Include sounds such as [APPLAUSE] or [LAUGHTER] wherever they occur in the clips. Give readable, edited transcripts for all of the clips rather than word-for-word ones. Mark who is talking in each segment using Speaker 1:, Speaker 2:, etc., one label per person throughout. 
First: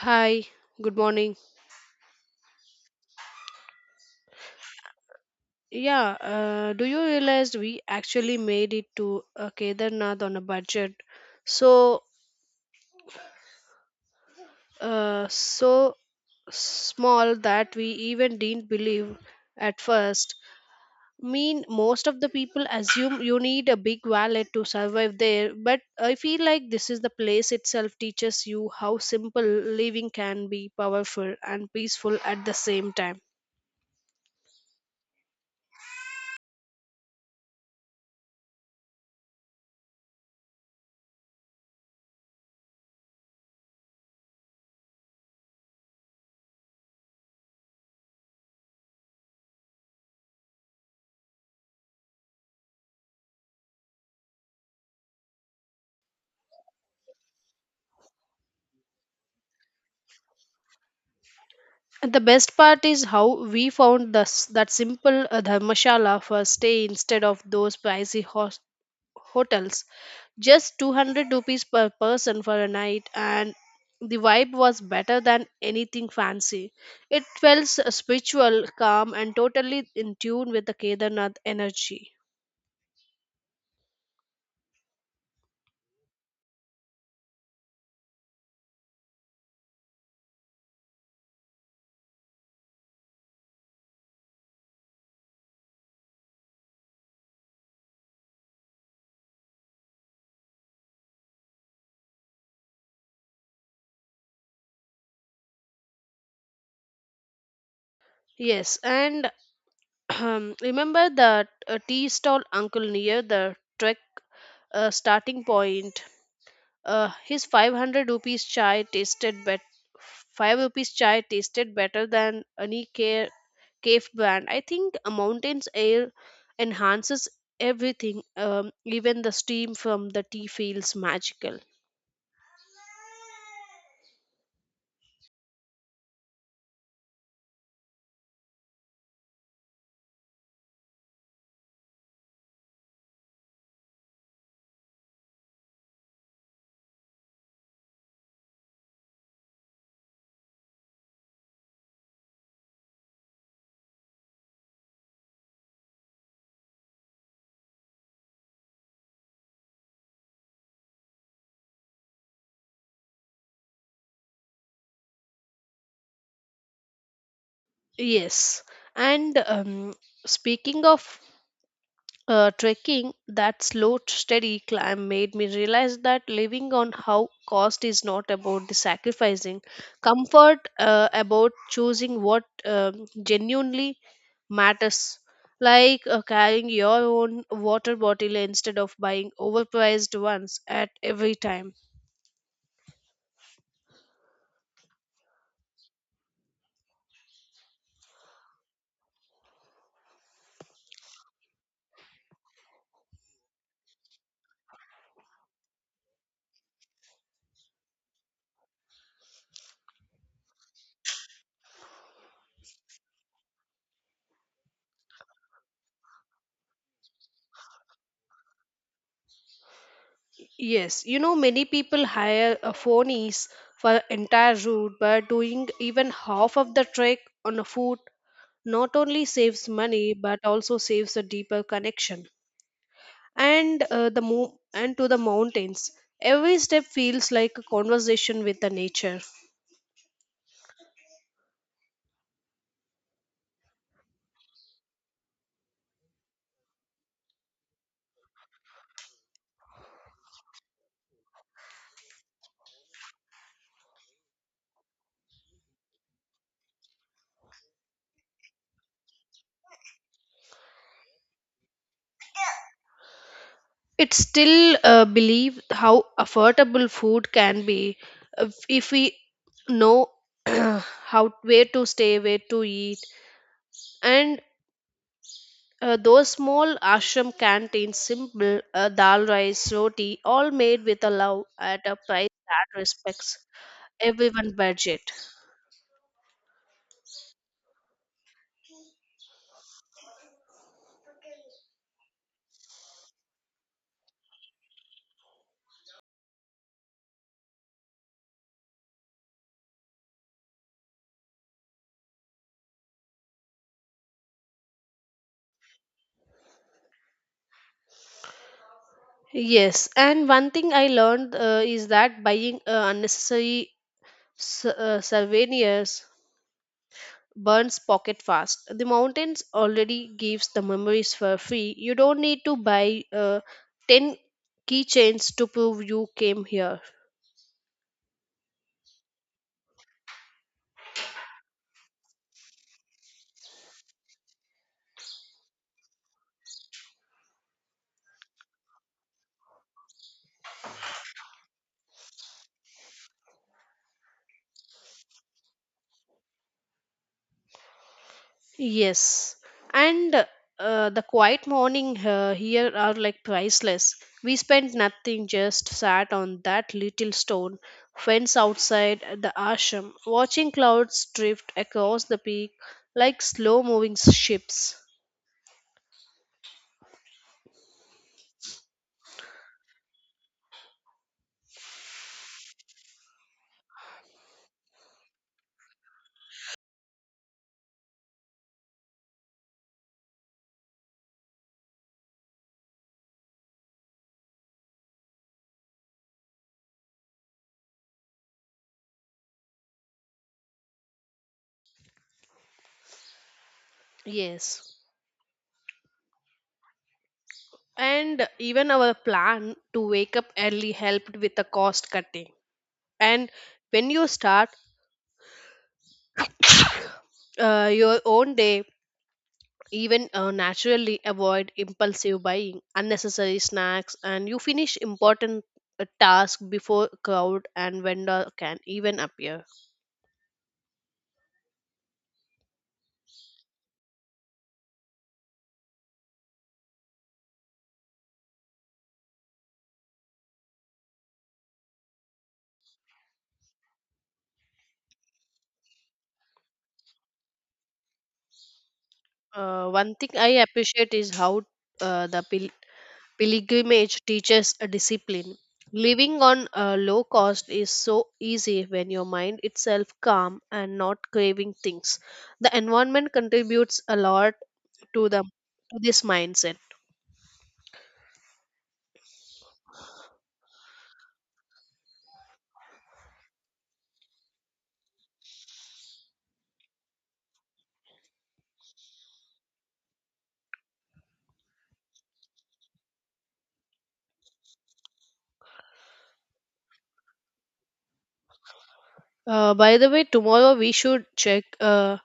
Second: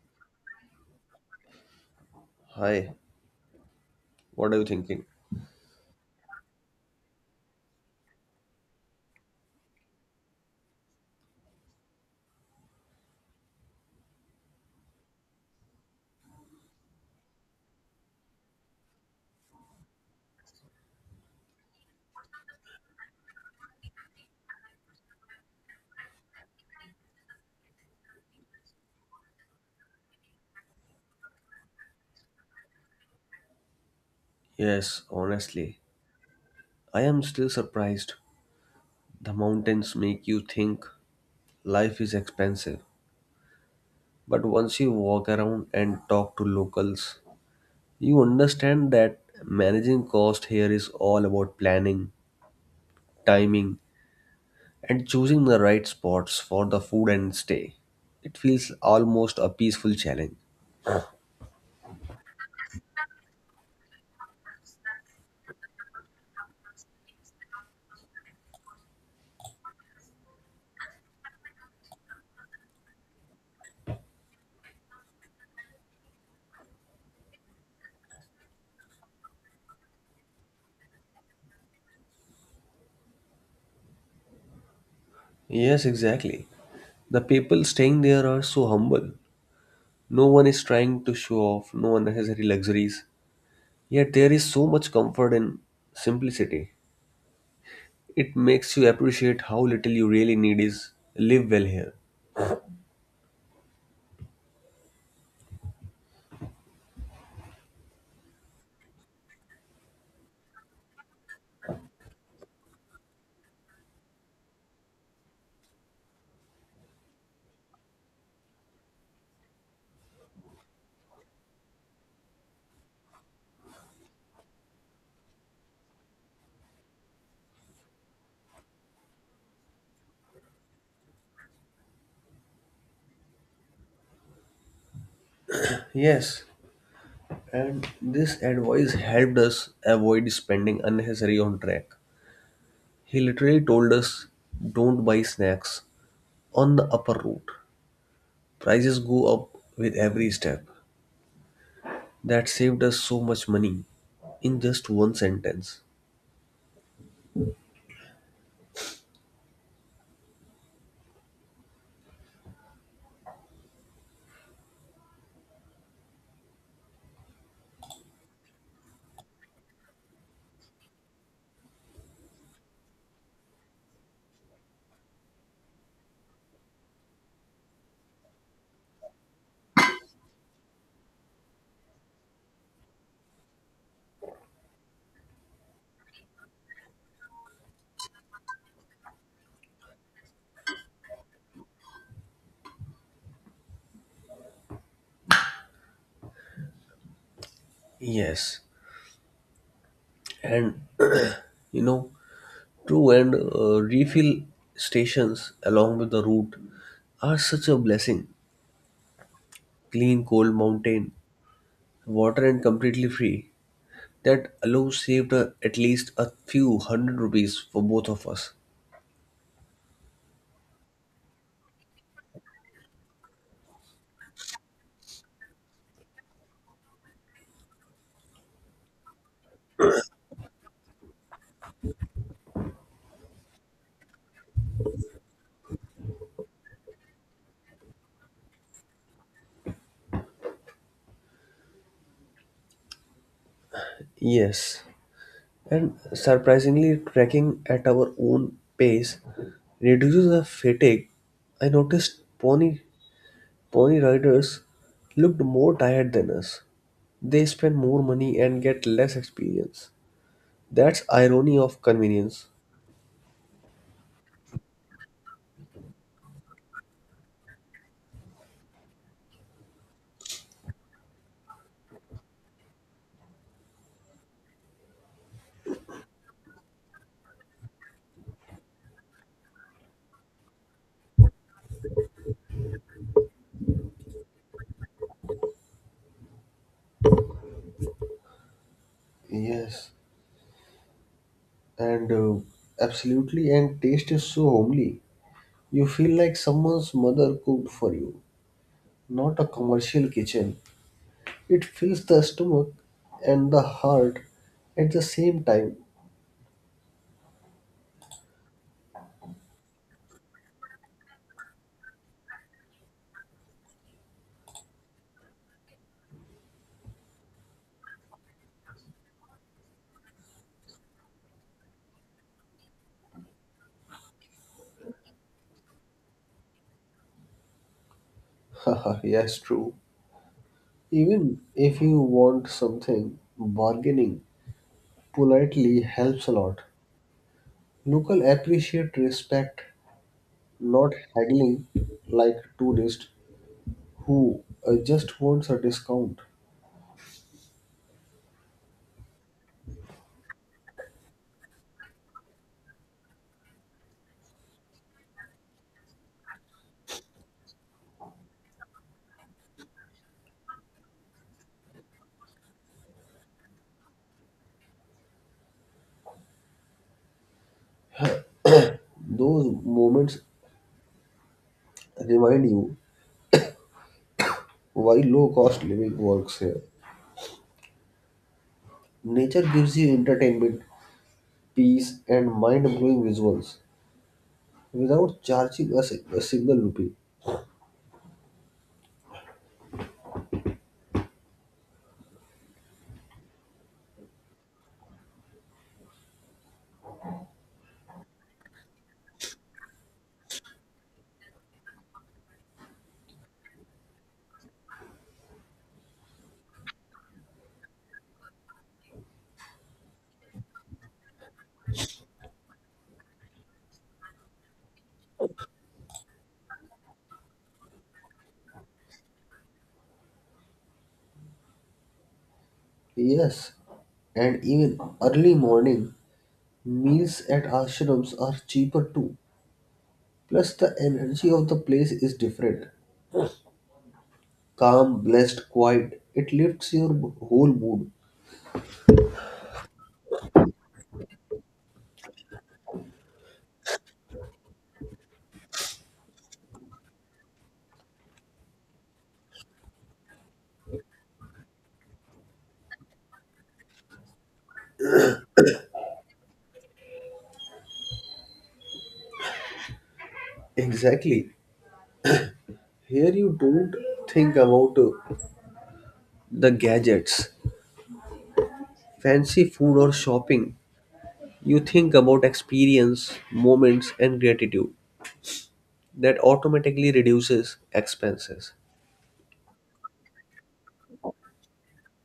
Speaker 1: Hi, good morning.
Speaker 2: Hi, what are you thinking?
Speaker 1: Yeah, do you realize we actually made it to Kedarnath on a budget? So, so small that we even didn't believe at first. Mean, most of the people assume you need a big wallet to survive there, but I feel like this is the place itself teaches you how simple living can be powerful and peaceful at the same time.
Speaker 2: Yes, honestly, I am still surprised. The mountains make you think life is expensive. But once you walk around and talk to locals, you understand that managing cost here is all about planning, timing, and choosing the right spots for the food and stay. It feels almost a peaceful challenge.
Speaker 1: And the best part is how we found this, that simple dharmashala for stay instead of those pricey hotels. Just 200 rupees per person for a night, and the vibe was better than anything fancy. It felt spiritual, calm, and totally in tune with the Kedarnath energy.
Speaker 2: Yes, exactly. The people staying there are so humble. No one is trying to show off, no unnecessary luxuries. Yet there is so much comfort in simplicity. It makes you appreciate how little you really need is live well here.
Speaker 1: Yes, and [CLEARS THROAT] remember that tea stall uncle near the trek starting point. His 500 rupees chai tasted bet 5 rupees chai tasted better than any care cave brand. I think a mountain's air enhances everything. Even the steam from the tea feels magical.
Speaker 2: Yes, and this advice helped us avoid spending unnecessary on track. He literally told us don't buy snacks on the upper route. Prices go up with every step. That saved us so much money in just one sentence.
Speaker 1: Yes. And speaking of trekking, that slow steady climb made me realize that living on how cost is not about the sacrificing comfort, about choosing what genuinely matters, like carrying your own water bottle instead of buying overpriced ones at every time.
Speaker 2: Yes, and [CLEARS THROAT] you know, true, and refill stations along with the route are such a blessing. Clean, cold mountain water and completely free. That alone saved at least a few hundred rupees for both of us.
Speaker 1: Yes, you know, many people hire a phonies for entire route, but doing even half of the trek on a foot not only saves money but also saves a deeper connection, and and to the mountains. Every step feels like a conversation with the nature.
Speaker 2: Yes, and surprisingly, trekking at our own pace reduces the fatigue. I noticed pony riders looked more tired than us. They spend more money and get less experience. That's irony of convenience.
Speaker 1: It's still believe how affordable food can be if we know [CLEARS THROAT] how, where to stay, where to eat, and those small ashram canteens, simple dal rice roti, all made with a love at a price that respects everyone budget.
Speaker 2: Yes, and absolutely, and taste is so homely. You feel like someone's mother cooked for you, not a commercial kitchen. It fills the stomach and the heart at the same time.
Speaker 1: Yes, and one thing I learned is that buying unnecessary souvenirs burns pocket fast. The mountains already gives the memories for free. You don't need to buy 10 keychains to prove you came here.
Speaker 2: [LAUGHS] Haha, yes, true. Even if you want something, bargaining politely helps a lot. Local appreciate respect, not haggling like tourists who just wants a discount.
Speaker 1: Yes, and the quiet morning here are like priceless. We spent nothing, just sat on that little stone fence outside the ashram, watching clouds drift across the peak like slow moving ships.
Speaker 2: Those moments remind you why low cost living works here. Nature gives you entertainment, peace, and mind blowing visuals without charging us a single rupee.
Speaker 1: Yes, and even our plan to wake up early helped with the cost cutting. And when you start [COUGHS] your own day, even naturally avoid impulsive buying unnecessary snacks, and you finish important task before crowd and vendor can even appear.
Speaker 2: Yes, and even early morning meals at ashrams are cheaper too. Plus, the energy of the place is different. Calm, blessed, quiet. It lifts your whole mood.
Speaker 1: One thing I appreciate is how uh, the pil- pilgrimage teaches a discipline. Living on a low cost is so easy when your mind itself calm and not craving things. The environment contributes a lot to the to this mindset.
Speaker 2: Exactly. Here you don't think about the gadgets, fancy food or shopping, you think about experience, moments, and gratitude. That automatically reduces expenses.
Speaker 1: By the way, tomorrow we should check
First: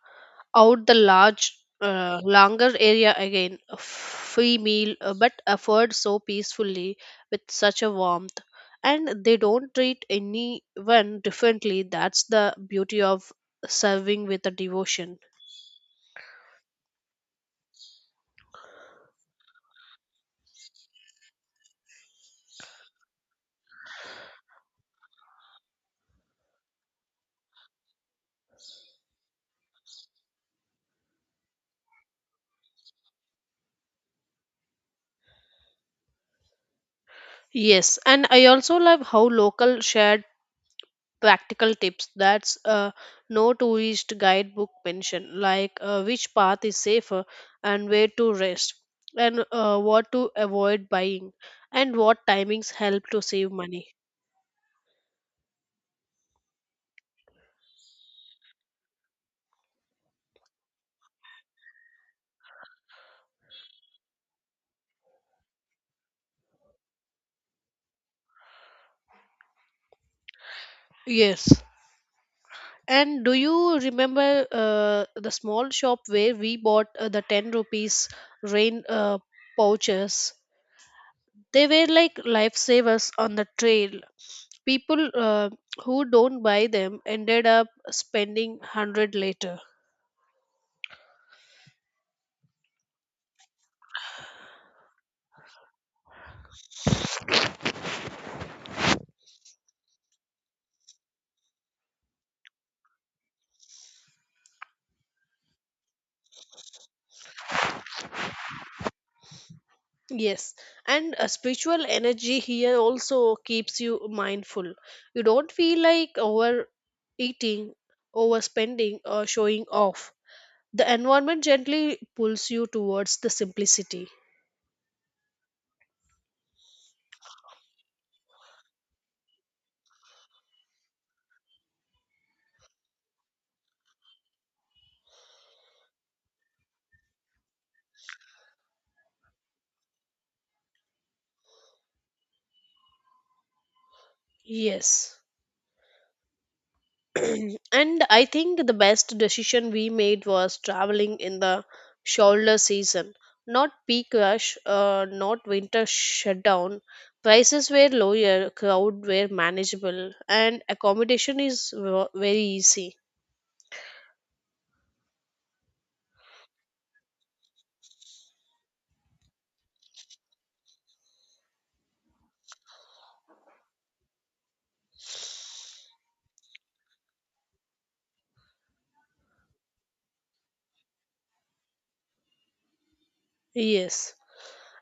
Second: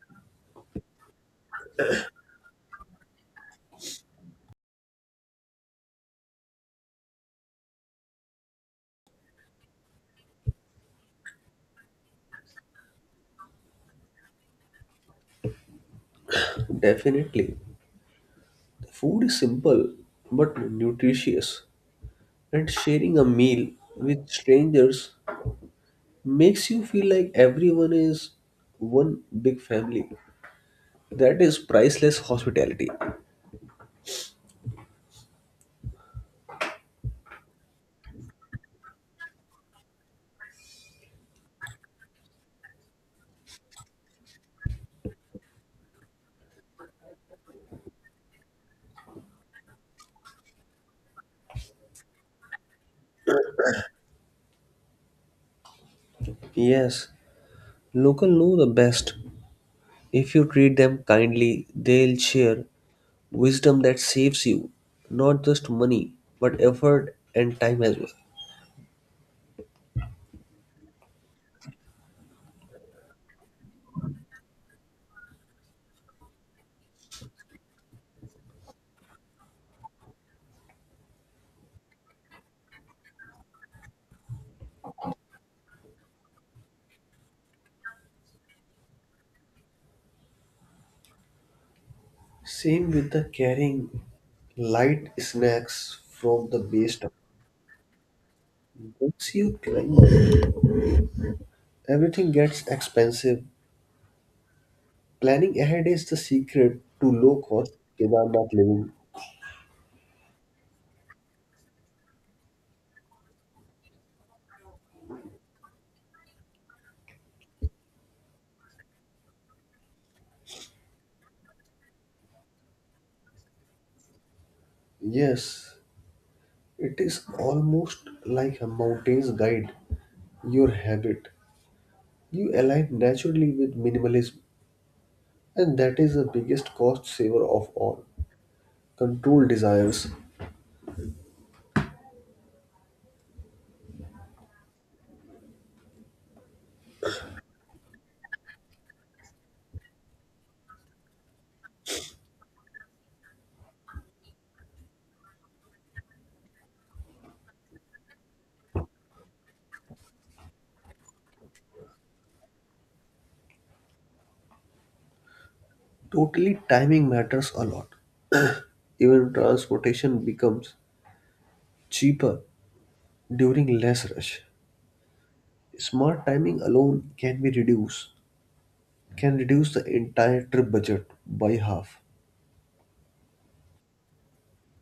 Speaker 1: out the large, longer area again. A free meal, but offered so peacefully with such a warmth. And they don't treat anyone differently. That's the beauty of serving with a devotion.
Speaker 2: Definitely, food is simple but nutritious, and sharing a meal with strangers makes you feel like everyone is one big family. That is priceless hospitality.
Speaker 1: Yes, and I also love how local shared practical tips, that's no tourist guidebook mention, like which path is safer, and where to rest, and what to avoid buying, and what timings help to save money.
Speaker 2: Yes, local know the best. If you treat them kindly, they'll share wisdom that saves you not just money, but effort and time as well.
Speaker 1: Yes, and do you remember uh, the small shop where we bought the 10 rupees rain pouches? They were like lifesavers on the trail. People who don't buy them ended up spending 100 later.
Speaker 2: Same with the carrying light snacks from the base stop. Once you climb up, everything gets expensive. Planning ahead is the secret to low cost Kedarnath living.
Speaker 1: Yes, and a spiritual energy here also keeps you mindful. You don't feel like overeating, overspending, or showing off. The environment gently pulls you towards the simplicity.
Speaker 2: Yes, it is almost like a mountain's guide, your habit. You align naturally with minimalism, and that is the biggest cost saver of all. Control desires.
Speaker 1: Yes. [CLEARS THROAT] And I think the best decision we made was traveling in the shoulder season, not peak rush, not winter shutdown. Prices were lower, crowd were manageable, and accommodation is very easy.
Speaker 2: Totally, timing matters a lot. [CLEARS THROAT] Even transportation becomes cheaper during less rush. Smart timing alone can be reduced, can reduce the entire trip budget by half.
Speaker 1: Yes,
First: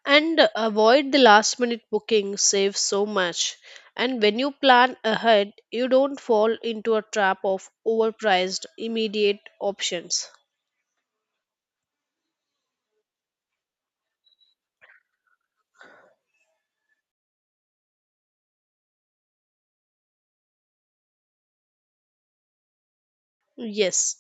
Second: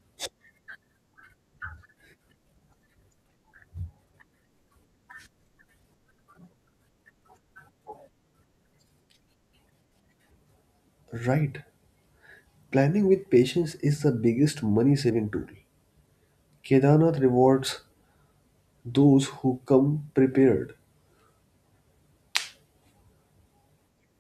Speaker 1: and avoid the last minute booking, save so much. And when you plan ahead, you don't fall into a trap of overpriced immediate options.
Speaker 2: Right. Planning with patience is the biggest money saving tool. Kedarnath rewards those who come prepared.
Speaker 1: Yes.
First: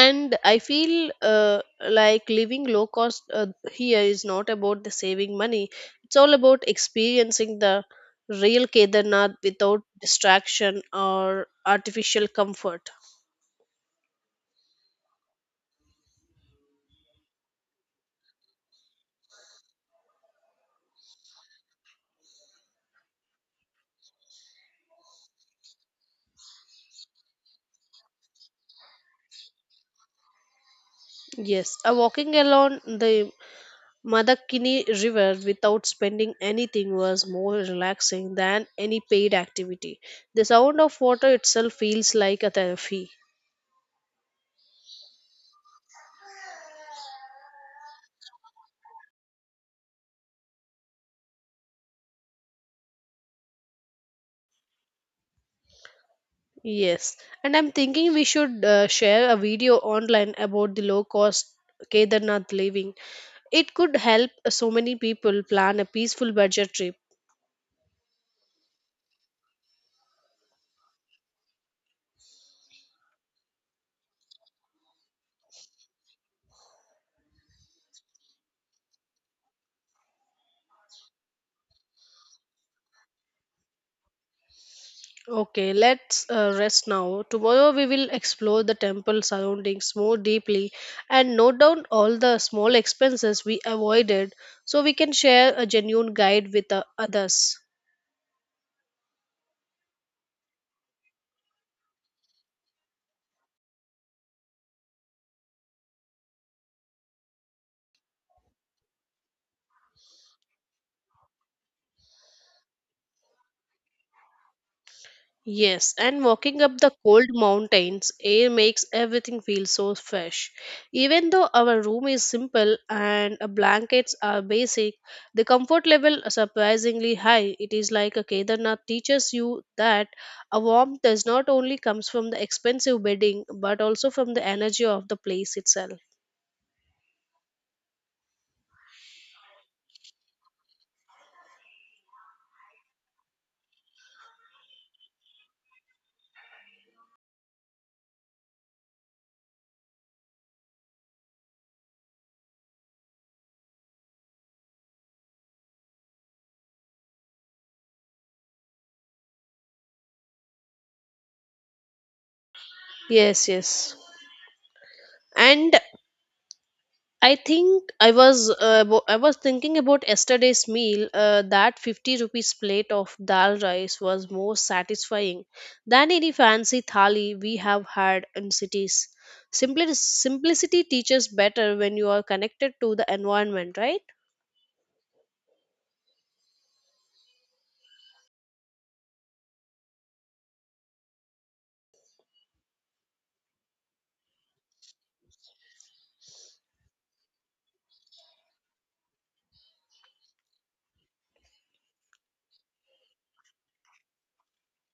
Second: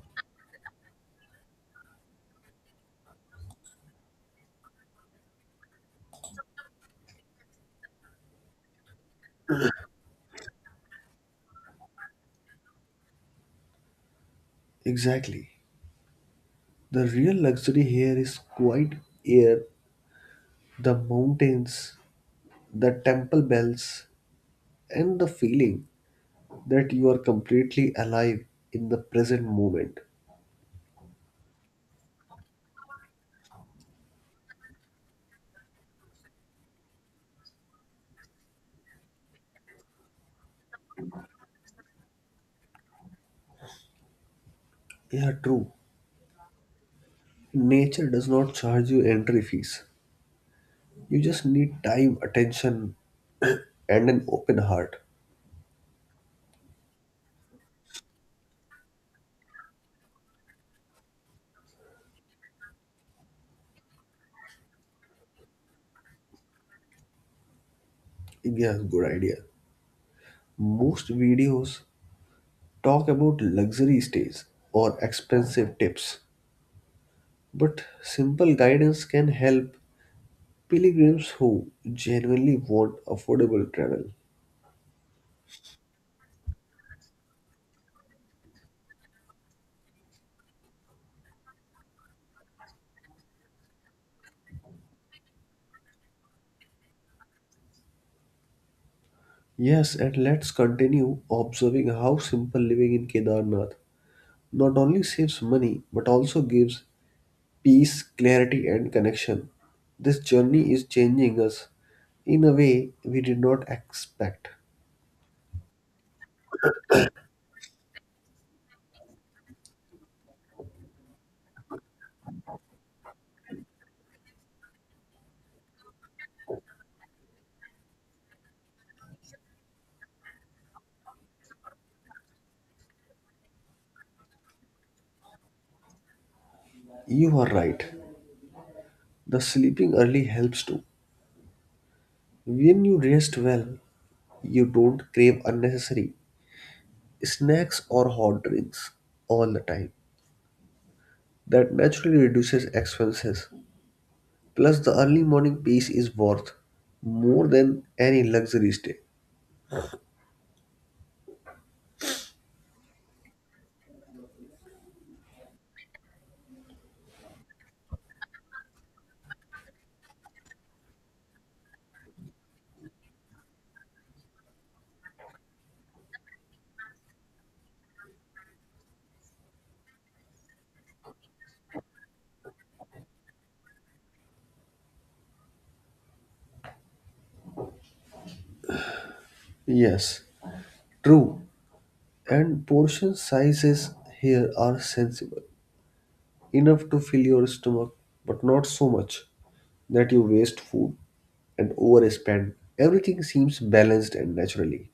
Speaker 1: And I feel like living low cost here is not about the saving money, it's all about experiencing the real Kedarnath without distraction or artificial comfort.
Speaker 2: Exactly. The real luxury here is quiet air, the mountains, the temple bells, and the feeling that you are completely alive in the present moment.
Speaker 1: Yes, walking along the madakini river without spending anything was more relaxing than any paid activity. The sound of water itself feels like a therapy.
Speaker 2: Yeah, true. Nature does not charge you entry fees. You just need time, attention, and an open heart.
Speaker 1: Yes, and I'm thinking we should share a video online about the low cost Kedarnath living. It could help so many people plan a peaceful budget trip.
Speaker 2: Yeah, good idea. Most videos talk about luxury stays or expensive tips, but simple guidance can help pilgrims who genuinely want affordable travel.
Speaker 1: Okay, let's rest now. Tomorrow we will explore the temple surroundings more deeply and note down all the small expenses we avoided, so we can share a genuine guide with others.
Speaker 2: Yes, and let's continue observing how simple living in Kedarnath not only saves money but also gives peace, clarity, and connection. This journey is changing us in a way we did not expect.
Speaker 1: Yes, and walking up the cold mountains air makes everything feel so fresh. Even though our room is simple and our blankets are basic, the comfort level is surprisingly high. It is like a Kedarnath teaches you that a warmth does not only comes from the expensive bedding but also from the energy of the place itself.
Speaker 2: You are right. The sleeping early helps too. When you rest well, you don't crave unnecessary snacks or hot drinks all the time. That naturally reduces expenses. Plus, the early morning peace is worth more than any luxury stay.
Speaker 1: Yes, yes. And I think I was thinking about yesterday's meal. That 50 rupees plate of dal rice was more satisfying than any fancy thali we have had in cities. Simplicity teaches better when you are connected to the environment, right?
Speaker 2: Yes, true. And portion sizes here are sensible, enough to fill your stomach, but not so much that you waste food and overspend. Everything seems balanced and naturally.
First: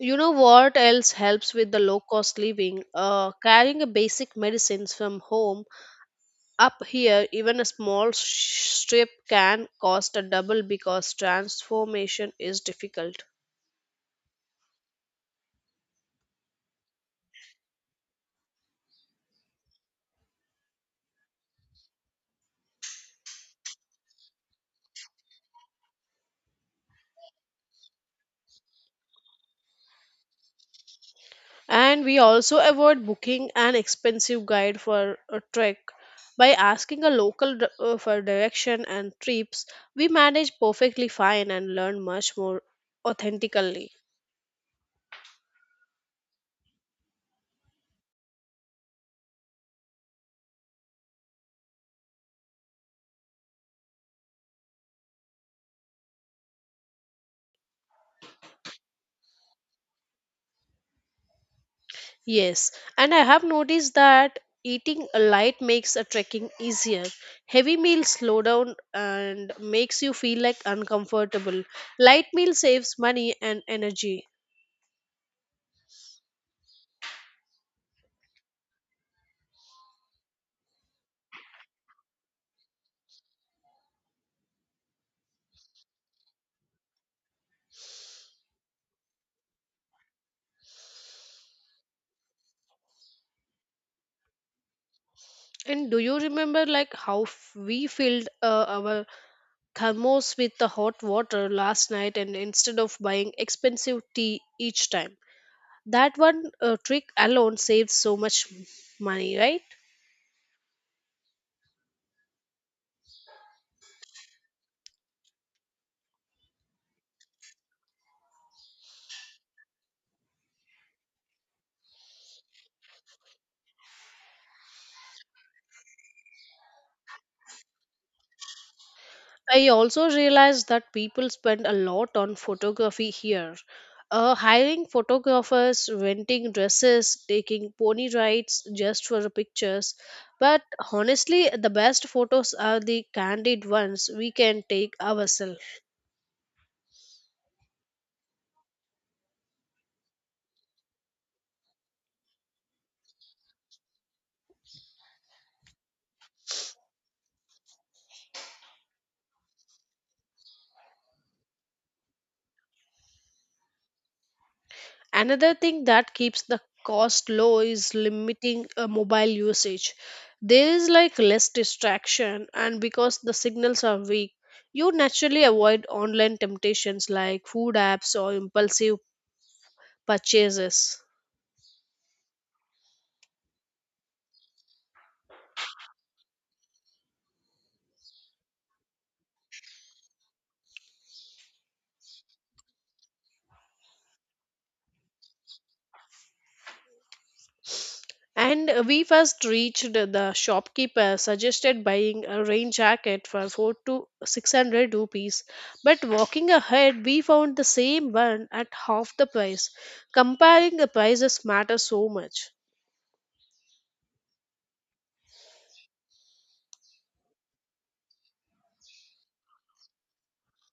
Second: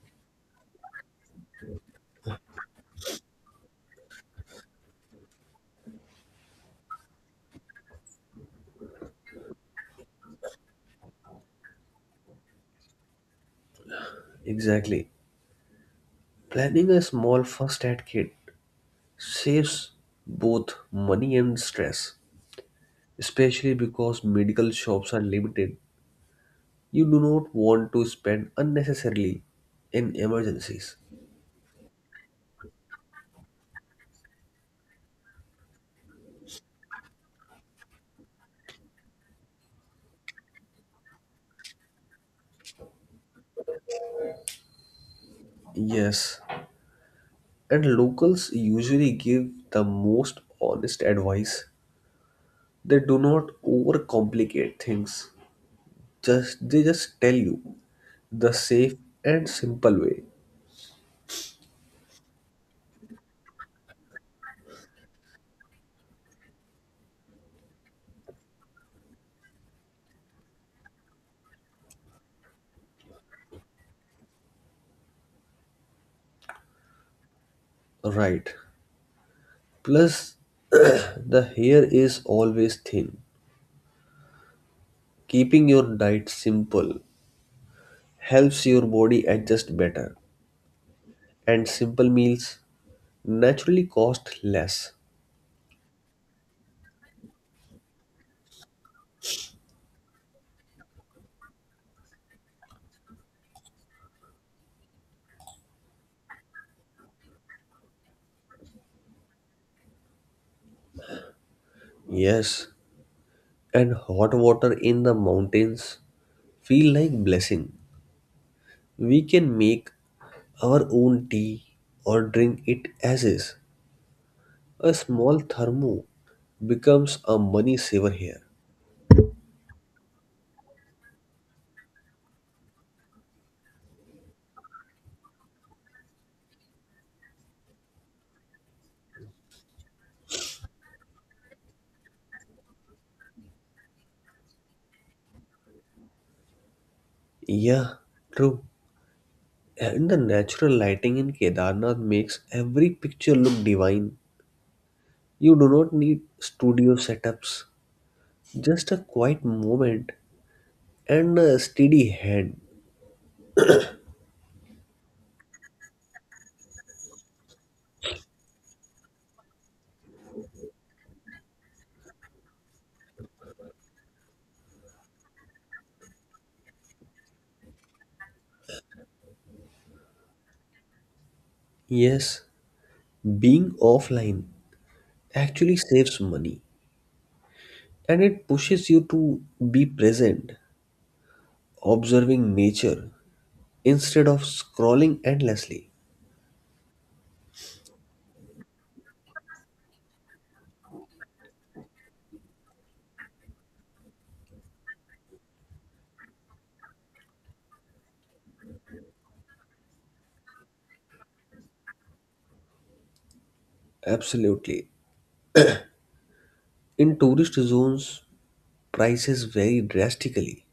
Speaker 1: You know what else helps with the low cost living? Carrying a basic medicines from home up here, even a small strip can cost a double because transformation is difficult.
Speaker 2: Exactly. Planning a small first aid kit saves both money and stress, especially because medical shops are limited. You do not want to spend unnecessarily in emergencies.
Speaker 1: And we also avoid booking an expensive guide for a trek. By asking a local for direction and trips, we manage perfectly fine and learn much more authentically.
Speaker 2: Yes, and locals usually give the most honest advice. They do not overcomplicate things. Just they just tell you the safe and simple way.
Speaker 1: Yes, and I have noticed that eating a light makes a trekking easier. Heavy meals slow down and makes you feel like uncomfortable. Light meal saves money and energy.
Speaker 2: Right. Plus [CLEARS THROAT] the hair is always thin. Keeping your diet simple helps your body adjust better. And simple meals naturally cost less.
Speaker 1: And do you remember like how we filled our thermos with the hot water last night, and instead of buying expensive tea each time, that one trick alone saves so much money, right?
Speaker 2: Yes. And hot water in the mountains feel like blessing. We can make our own tea or drink it as is. A small thermo becomes a money saver here.
Speaker 1: I also realized that people spend a lot on photography here, hiring photographers, renting dresses, taking pony rides just for the pictures. But honestly the best photos are the candid ones we can take ourselves.
Speaker 2: Yeah, true. And the natural lighting in Kedarnath makes every picture look divine. You do not need studio setups, just a quiet moment and a steady hand.
Speaker 1: Another thing that keeps the cost low is limiting mobile usage. There is like less distraction, and because the signals are weak, you naturally avoid online temptations like food apps or impulsive purchases.
Speaker 2: Yes, being offline actually saves money and it pushes you to be present, observing nature instead of scrolling endlessly.
Speaker 1: And we first reached the shopkeeper suggested buying a rain jacket for 4 to 600 rupees. But walking ahead, we found the same one at half the price. Comparing the prices matters so much.
Speaker 2: Absolutely. In tourist zones, prices vary drastically.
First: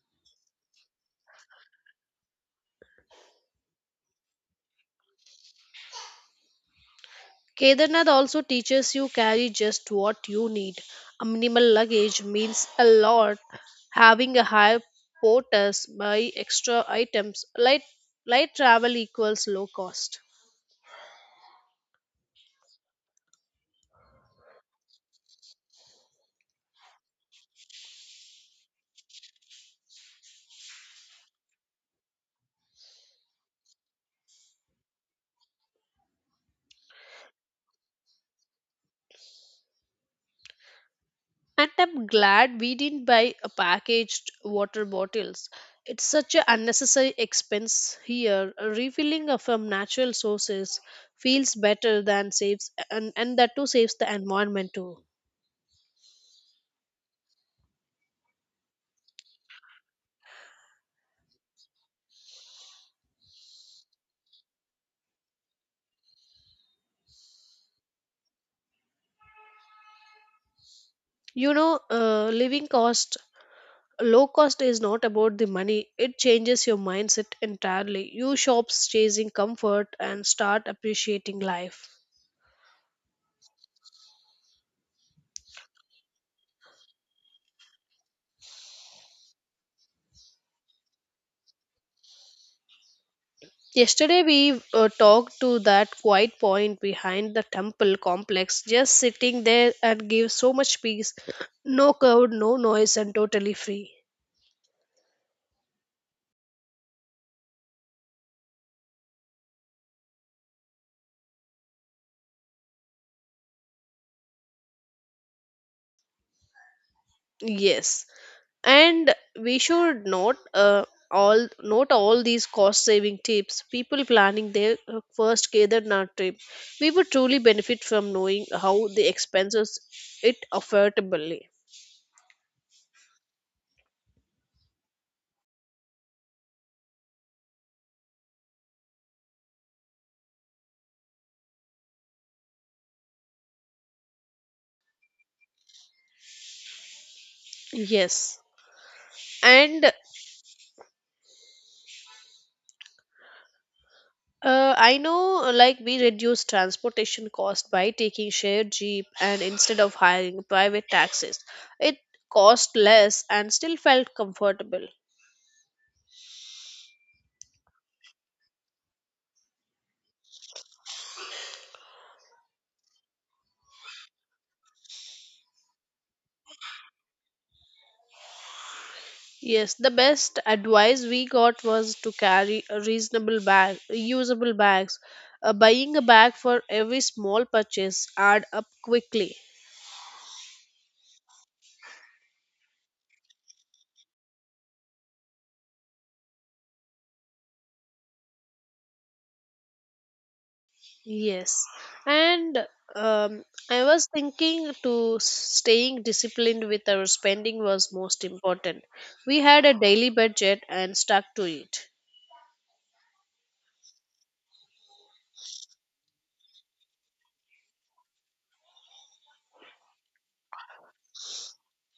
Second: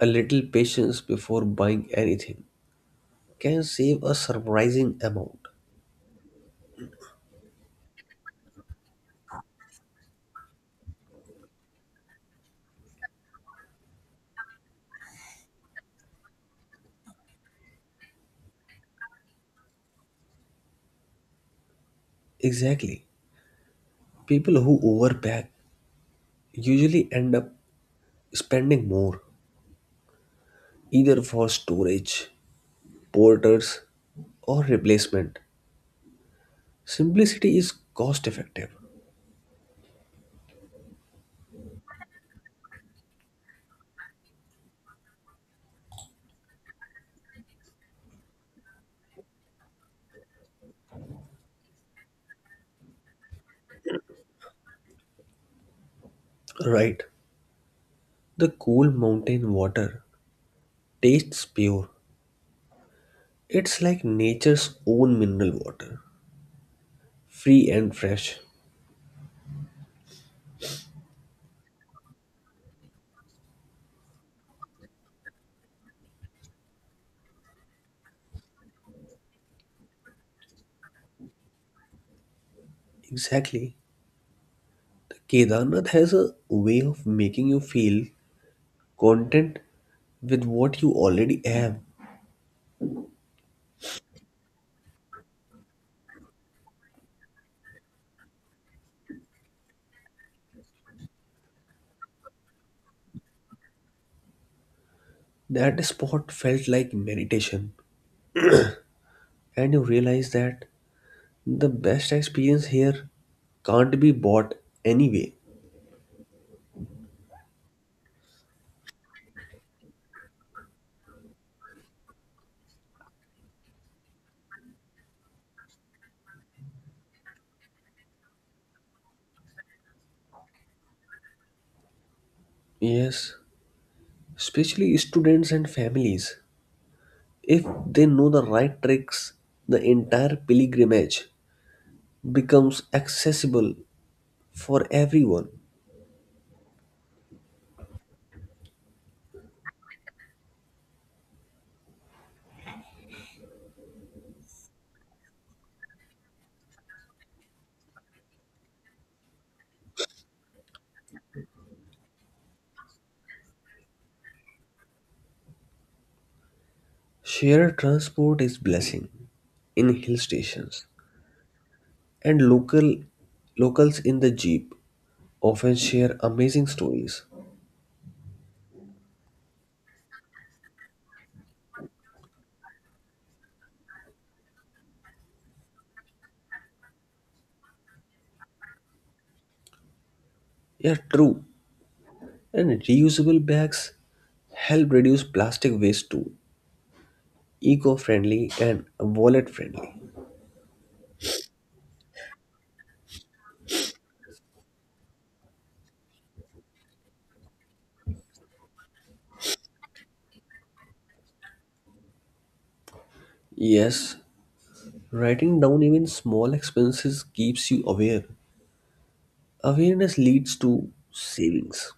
Speaker 2: A little patience before buying anything can save a surprising amount.
Speaker 1: Kedarnath also teaches you carry just what you need. A minimal luggage means a lot. Having a high porters buy extra items. Light travel equals low cost.
Speaker 2: Exactly. People who overpack usually end up spending more, either for storage, porters, or replacement. Simplicity is cost effective.
Speaker 1: And I'm glad we didn't buy a packaged water bottles. It's such an unnecessary expense here. Refilling from natural sources feels better than saves, and that too saves the environment too.
Speaker 2: Right. The cool mountain water tastes pure. It's like nature's own mineral water, free and fresh.
Speaker 1: You know, living cost low cost is not about the money, it changes your mindset entirely. You shops chasing comfort and start appreciating life.
Speaker 2: Exactly. The Kedarnath has a way of making you feel content with what you already have.
Speaker 1: Yesterday we talked to that quiet point behind the temple complex, just sitting there and gives so much peace. No crowd, no noise, and totally free.
Speaker 2: That spot felt like meditation, and you realize that the best experience here can't be bought anyway.
Speaker 1: Yes, and we should note all these cost saving tips. People planning their first Kedarnath trip, we would truly benefit from knowing how the expenses it affordably.
Speaker 2: Yes, especially students and families. If they know the right tricks, the entire pilgrimage becomes accessible for everyone.
Speaker 1: Yes, and I know like we reduce transportation cost by taking shared jeep and instead of hiring private taxis. It cost less and still felt comfortable.
Speaker 2: Shared transport is blessing in hill stations, and locals in the jeep often share amazing stories.
Speaker 1: Yes, the best advice we got was to carry a reasonable bag, reusable bags. Buying a bag for every small purchase add up quickly.
Speaker 2: Yeah, true. And reusable bags help reduce plastic waste too, eco-friendly and wallet-friendly.
Speaker 1: Yes, and um, I was thinking to staying disciplined with our spending was most important. We had a daily budget and stuck to it.
Speaker 2: Yes, writing down even small expenses keeps you aware. Awareness leads to savings.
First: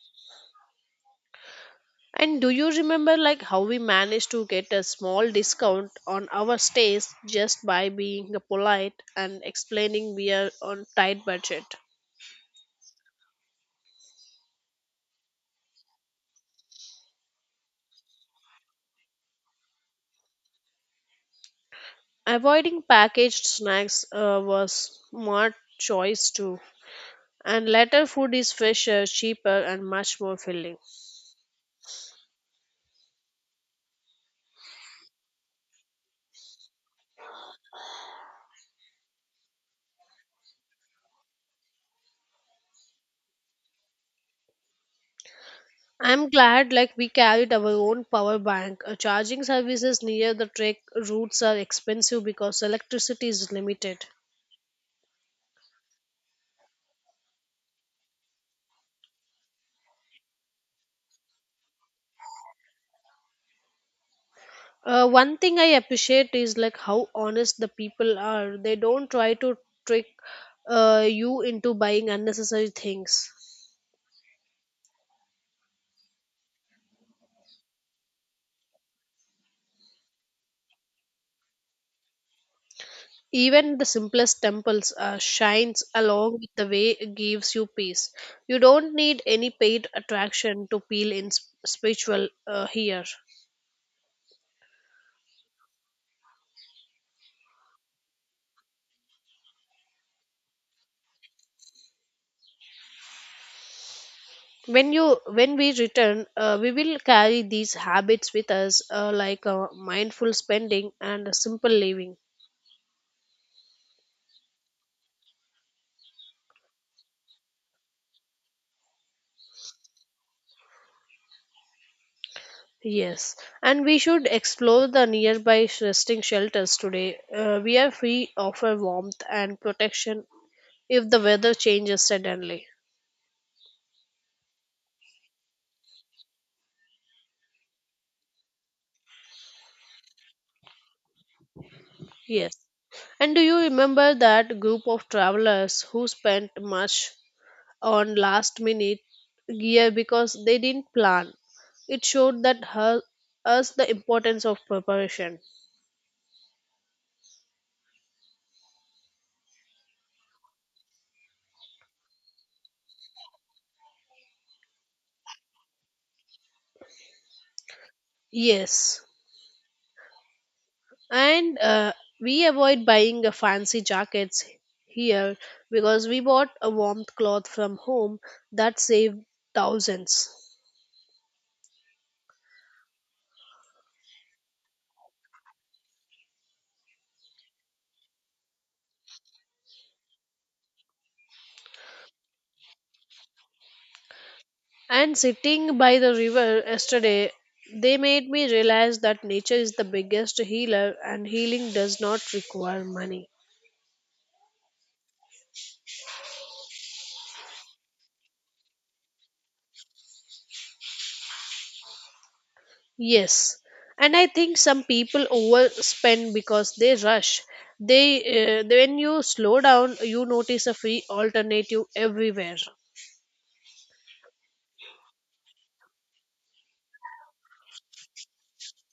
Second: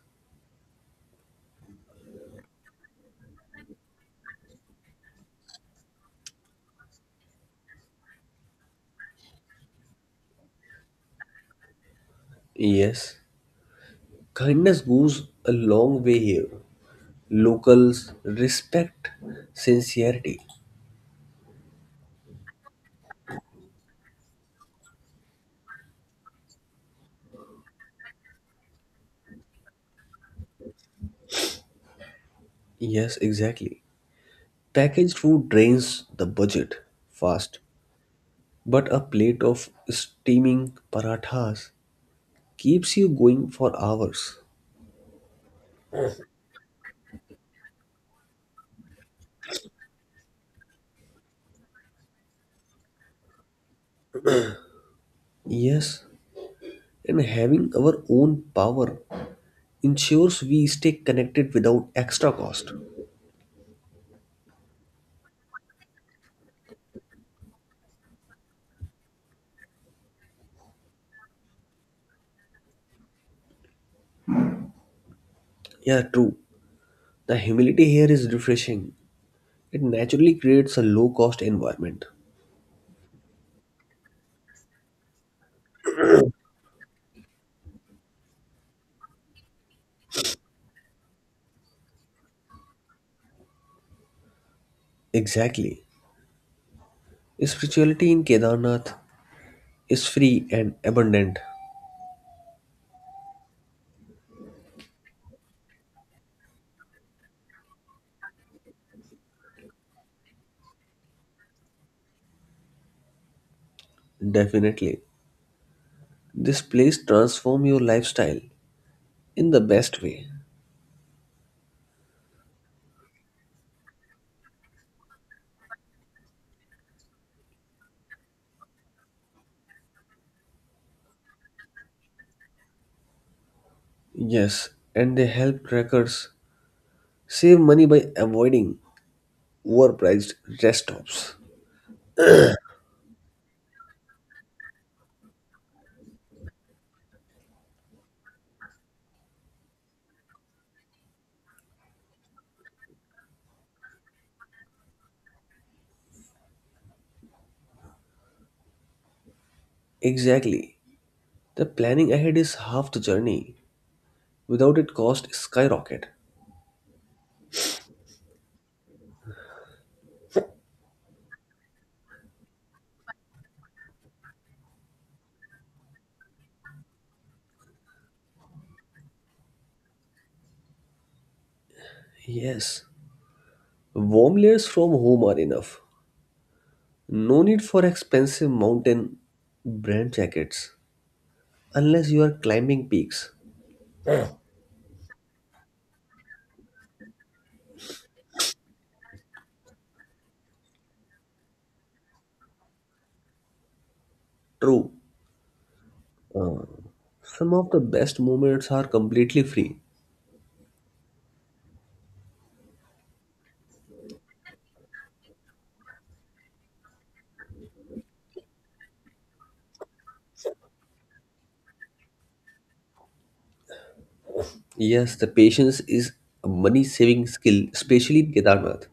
Speaker 1: And do you remember like how we managed to get a small discount on our stays just by being polite and explaining we are on tight budget?
Speaker 2: Yes, kindness goes a long way here. Locals respect sincerity.
Speaker 1: Avoiding packaged snacks was smart choice too. And later food is fresher, cheaper and much more filling.
Speaker 2: Yes, exactly. Packaged food drains the budget fast, but a plate of steaming parathas keeps you going for hours.
Speaker 1: I'm glad like we carried our own power bank. Charging services near the trek routes are expensive because electricity is limited.
Speaker 2: Yes, and having our own power ensures we stay connected without extra cost.
Speaker 1: One thing I appreciate is like how honest the people are. They don't try to trick you into buying unnecessary things.
Speaker 2: Yeah, true. The humility here is refreshing. It naturally creates a low cost environment.
Speaker 1: Even the simplest temples shines along with the way it gives you peace. You don't need any paid attraction to feel in spiritual here.
Speaker 2: Exactly. Spirituality in Kedarnath is free and abundant.
Speaker 1: When we return, we will carry these habits with us, like mindful spending and simple living.
Speaker 2: Definitely. This place transform your lifestyle in the best way.
Speaker 1: Yes, and we should explore the nearby resting shelters today. We are free offer warmth and protection if the weather changes suddenly.
Speaker 2: Yes, and they help trackers save money by avoiding overpriced rest stops.
Speaker 1: Yes. And do you remember that group of travelers who spent much on last minute gear because they didn't plan? It showed that her, us the importance of preparation.
Speaker 2: Exactly. The planning ahead is half the journey. Without it cost skyrocket.
Speaker 1: Yes. And we avoid buying fancy jackets here because we bought a warmth cloth from home that saved thousands.
Speaker 2: Yes. Warm layers from home are enough. No need for expensive mountain brand jackets unless you are climbing peaks.
Speaker 1: And sitting by the river yesterday, they made me realize that nature is the biggest healer and healing does not require money.
Speaker 2: True. Some of the best moments are completely free.
Speaker 1: Yes, and I think some people overspend because they rush. They When you slow down, you notice a free alternative everywhere.
Speaker 2: Yes, the patience is a money saving skill, especially in Kedarnath.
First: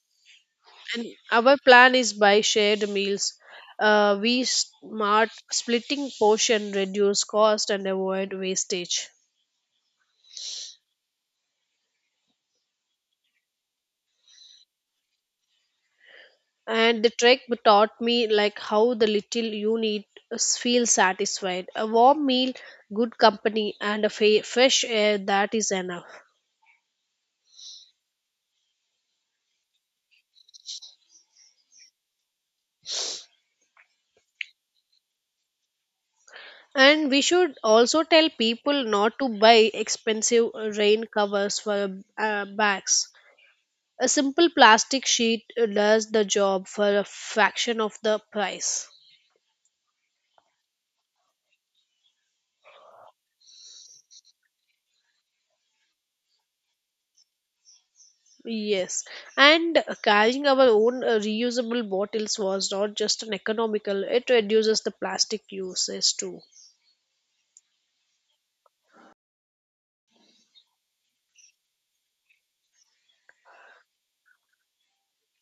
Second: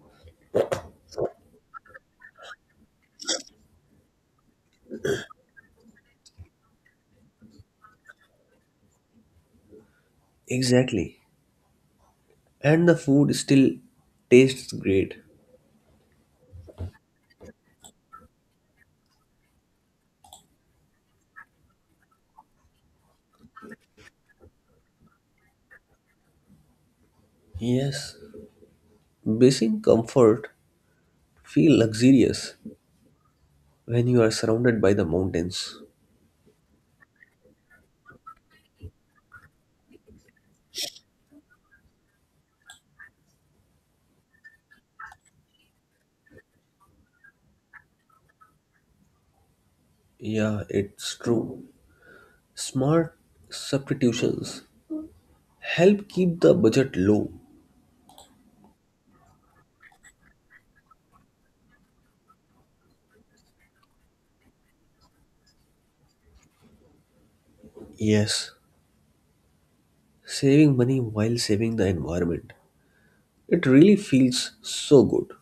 Speaker 1: And our plan is by shared meals. We smart splitting portion reduce cost and avoid wastage.
Speaker 2: Exactly. And the food still tastes great.
Speaker 1: And the trek taught me like how the little you need feel satisfied. A warm meal, good company, and a fresh air, that is enough.
Speaker 2: Yes. Basic comfort feel luxurious when you are surrounded by the mountains.
Speaker 1: And we should also tell people not to buy expensive rain covers for bags. A simple plastic sheet does the job for a fraction of the price.
Speaker 2: Yeah, it's true. Smart substitutions help keep the budget low.
Speaker 1: Yes, and carrying our own reusable bottles was not just an economical, it reduces the plastic uses too.
Speaker 2: Yes, saving money while saving the environment. It really feels so good.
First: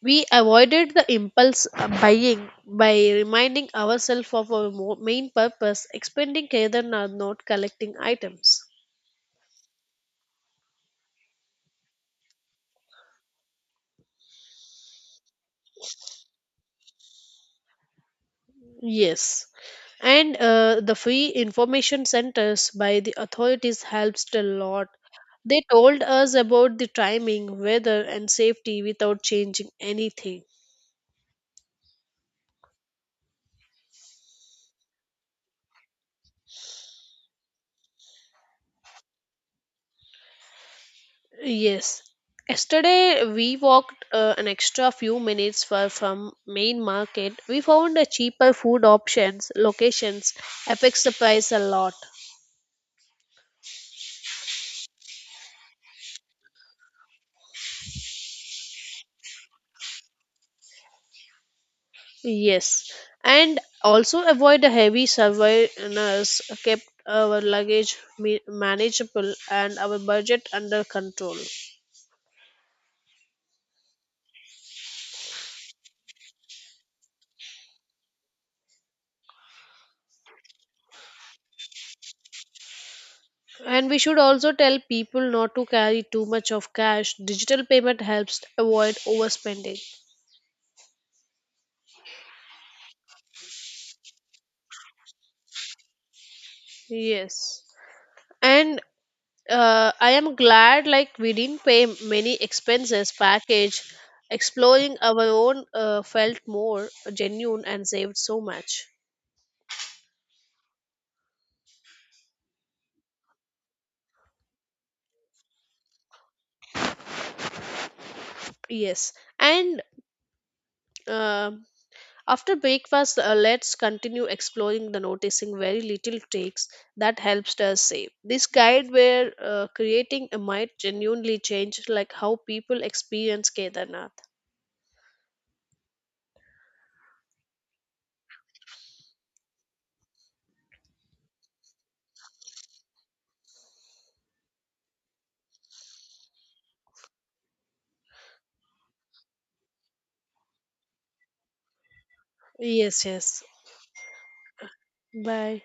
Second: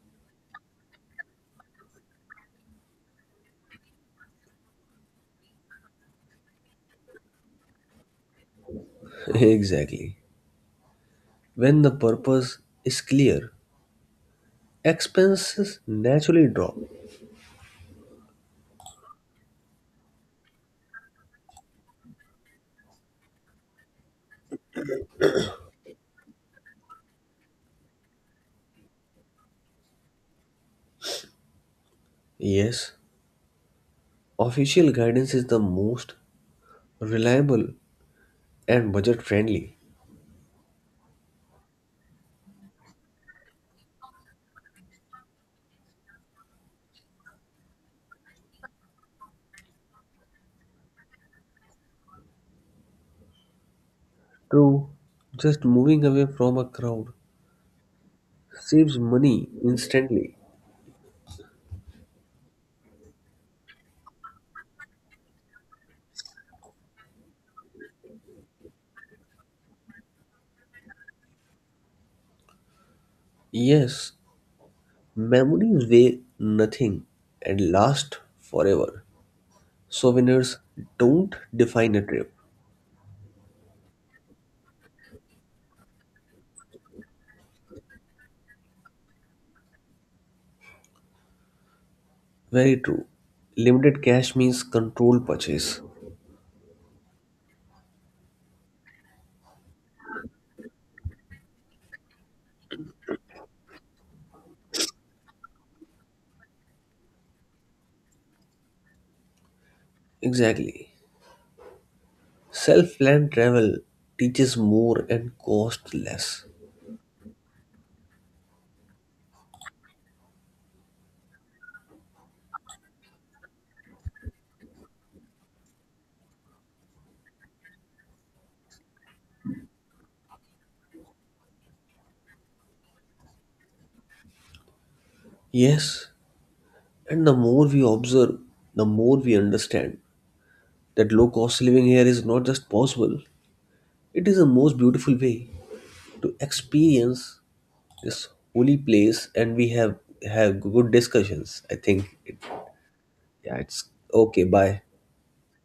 Speaker 1: We avoided the impulse buying by reminding ourselves of our main purpose, expending rather than not collecting items.
Speaker 2: Exactly. When the purpose is clear, expenses naturally drop.
Speaker 1: Yes, and the free information centers by the authorities helped a lot. They told us about the timing, weather, and safety without changing anything.
Speaker 2: Yes, official guidance is the most reliable and budget friendly.
Speaker 1: Yes. Yesterday we walked an extra few minutes far from main market. We found a cheaper food options, locations, affects the price a lot.
Speaker 2: True, just moving away from a crowd saves money instantly.
Speaker 1: Yes. And also avoid the heavy surveillance kept our luggage manageable and our budget under control.
Speaker 2: Yes, memories weigh nothing and last forever. Souvenirs don't define a trip.
Speaker 1: And we should also tell people not to carry too much of cash. Digital payment helps avoid overspending.
Speaker 2: Very true. Limited cash means controlled purchase.
Speaker 1: Yes. And I am glad like we didn't pay many expenses package. Exploring our own felt more genuine and saved so much.
Speaker 2: Exactly. Self planned travel teaches more and costs less.
Speaker 1: Yes, and uh, after breakfast, let's continue exploring the noticing very little takes that helps us save. This guide we're creating might genuinely change like how people experience Kedarnath.
Speaker 2: Yes, and the more we observe, the more we understand that low cost living here is not just possible, it is the most beautiful way to experience this holy place and we have good discussions. I think it,
Speaker 1: Yes, yes.
Speaker 2: yeah, it's okay, bye.
Speaker 1: Bye.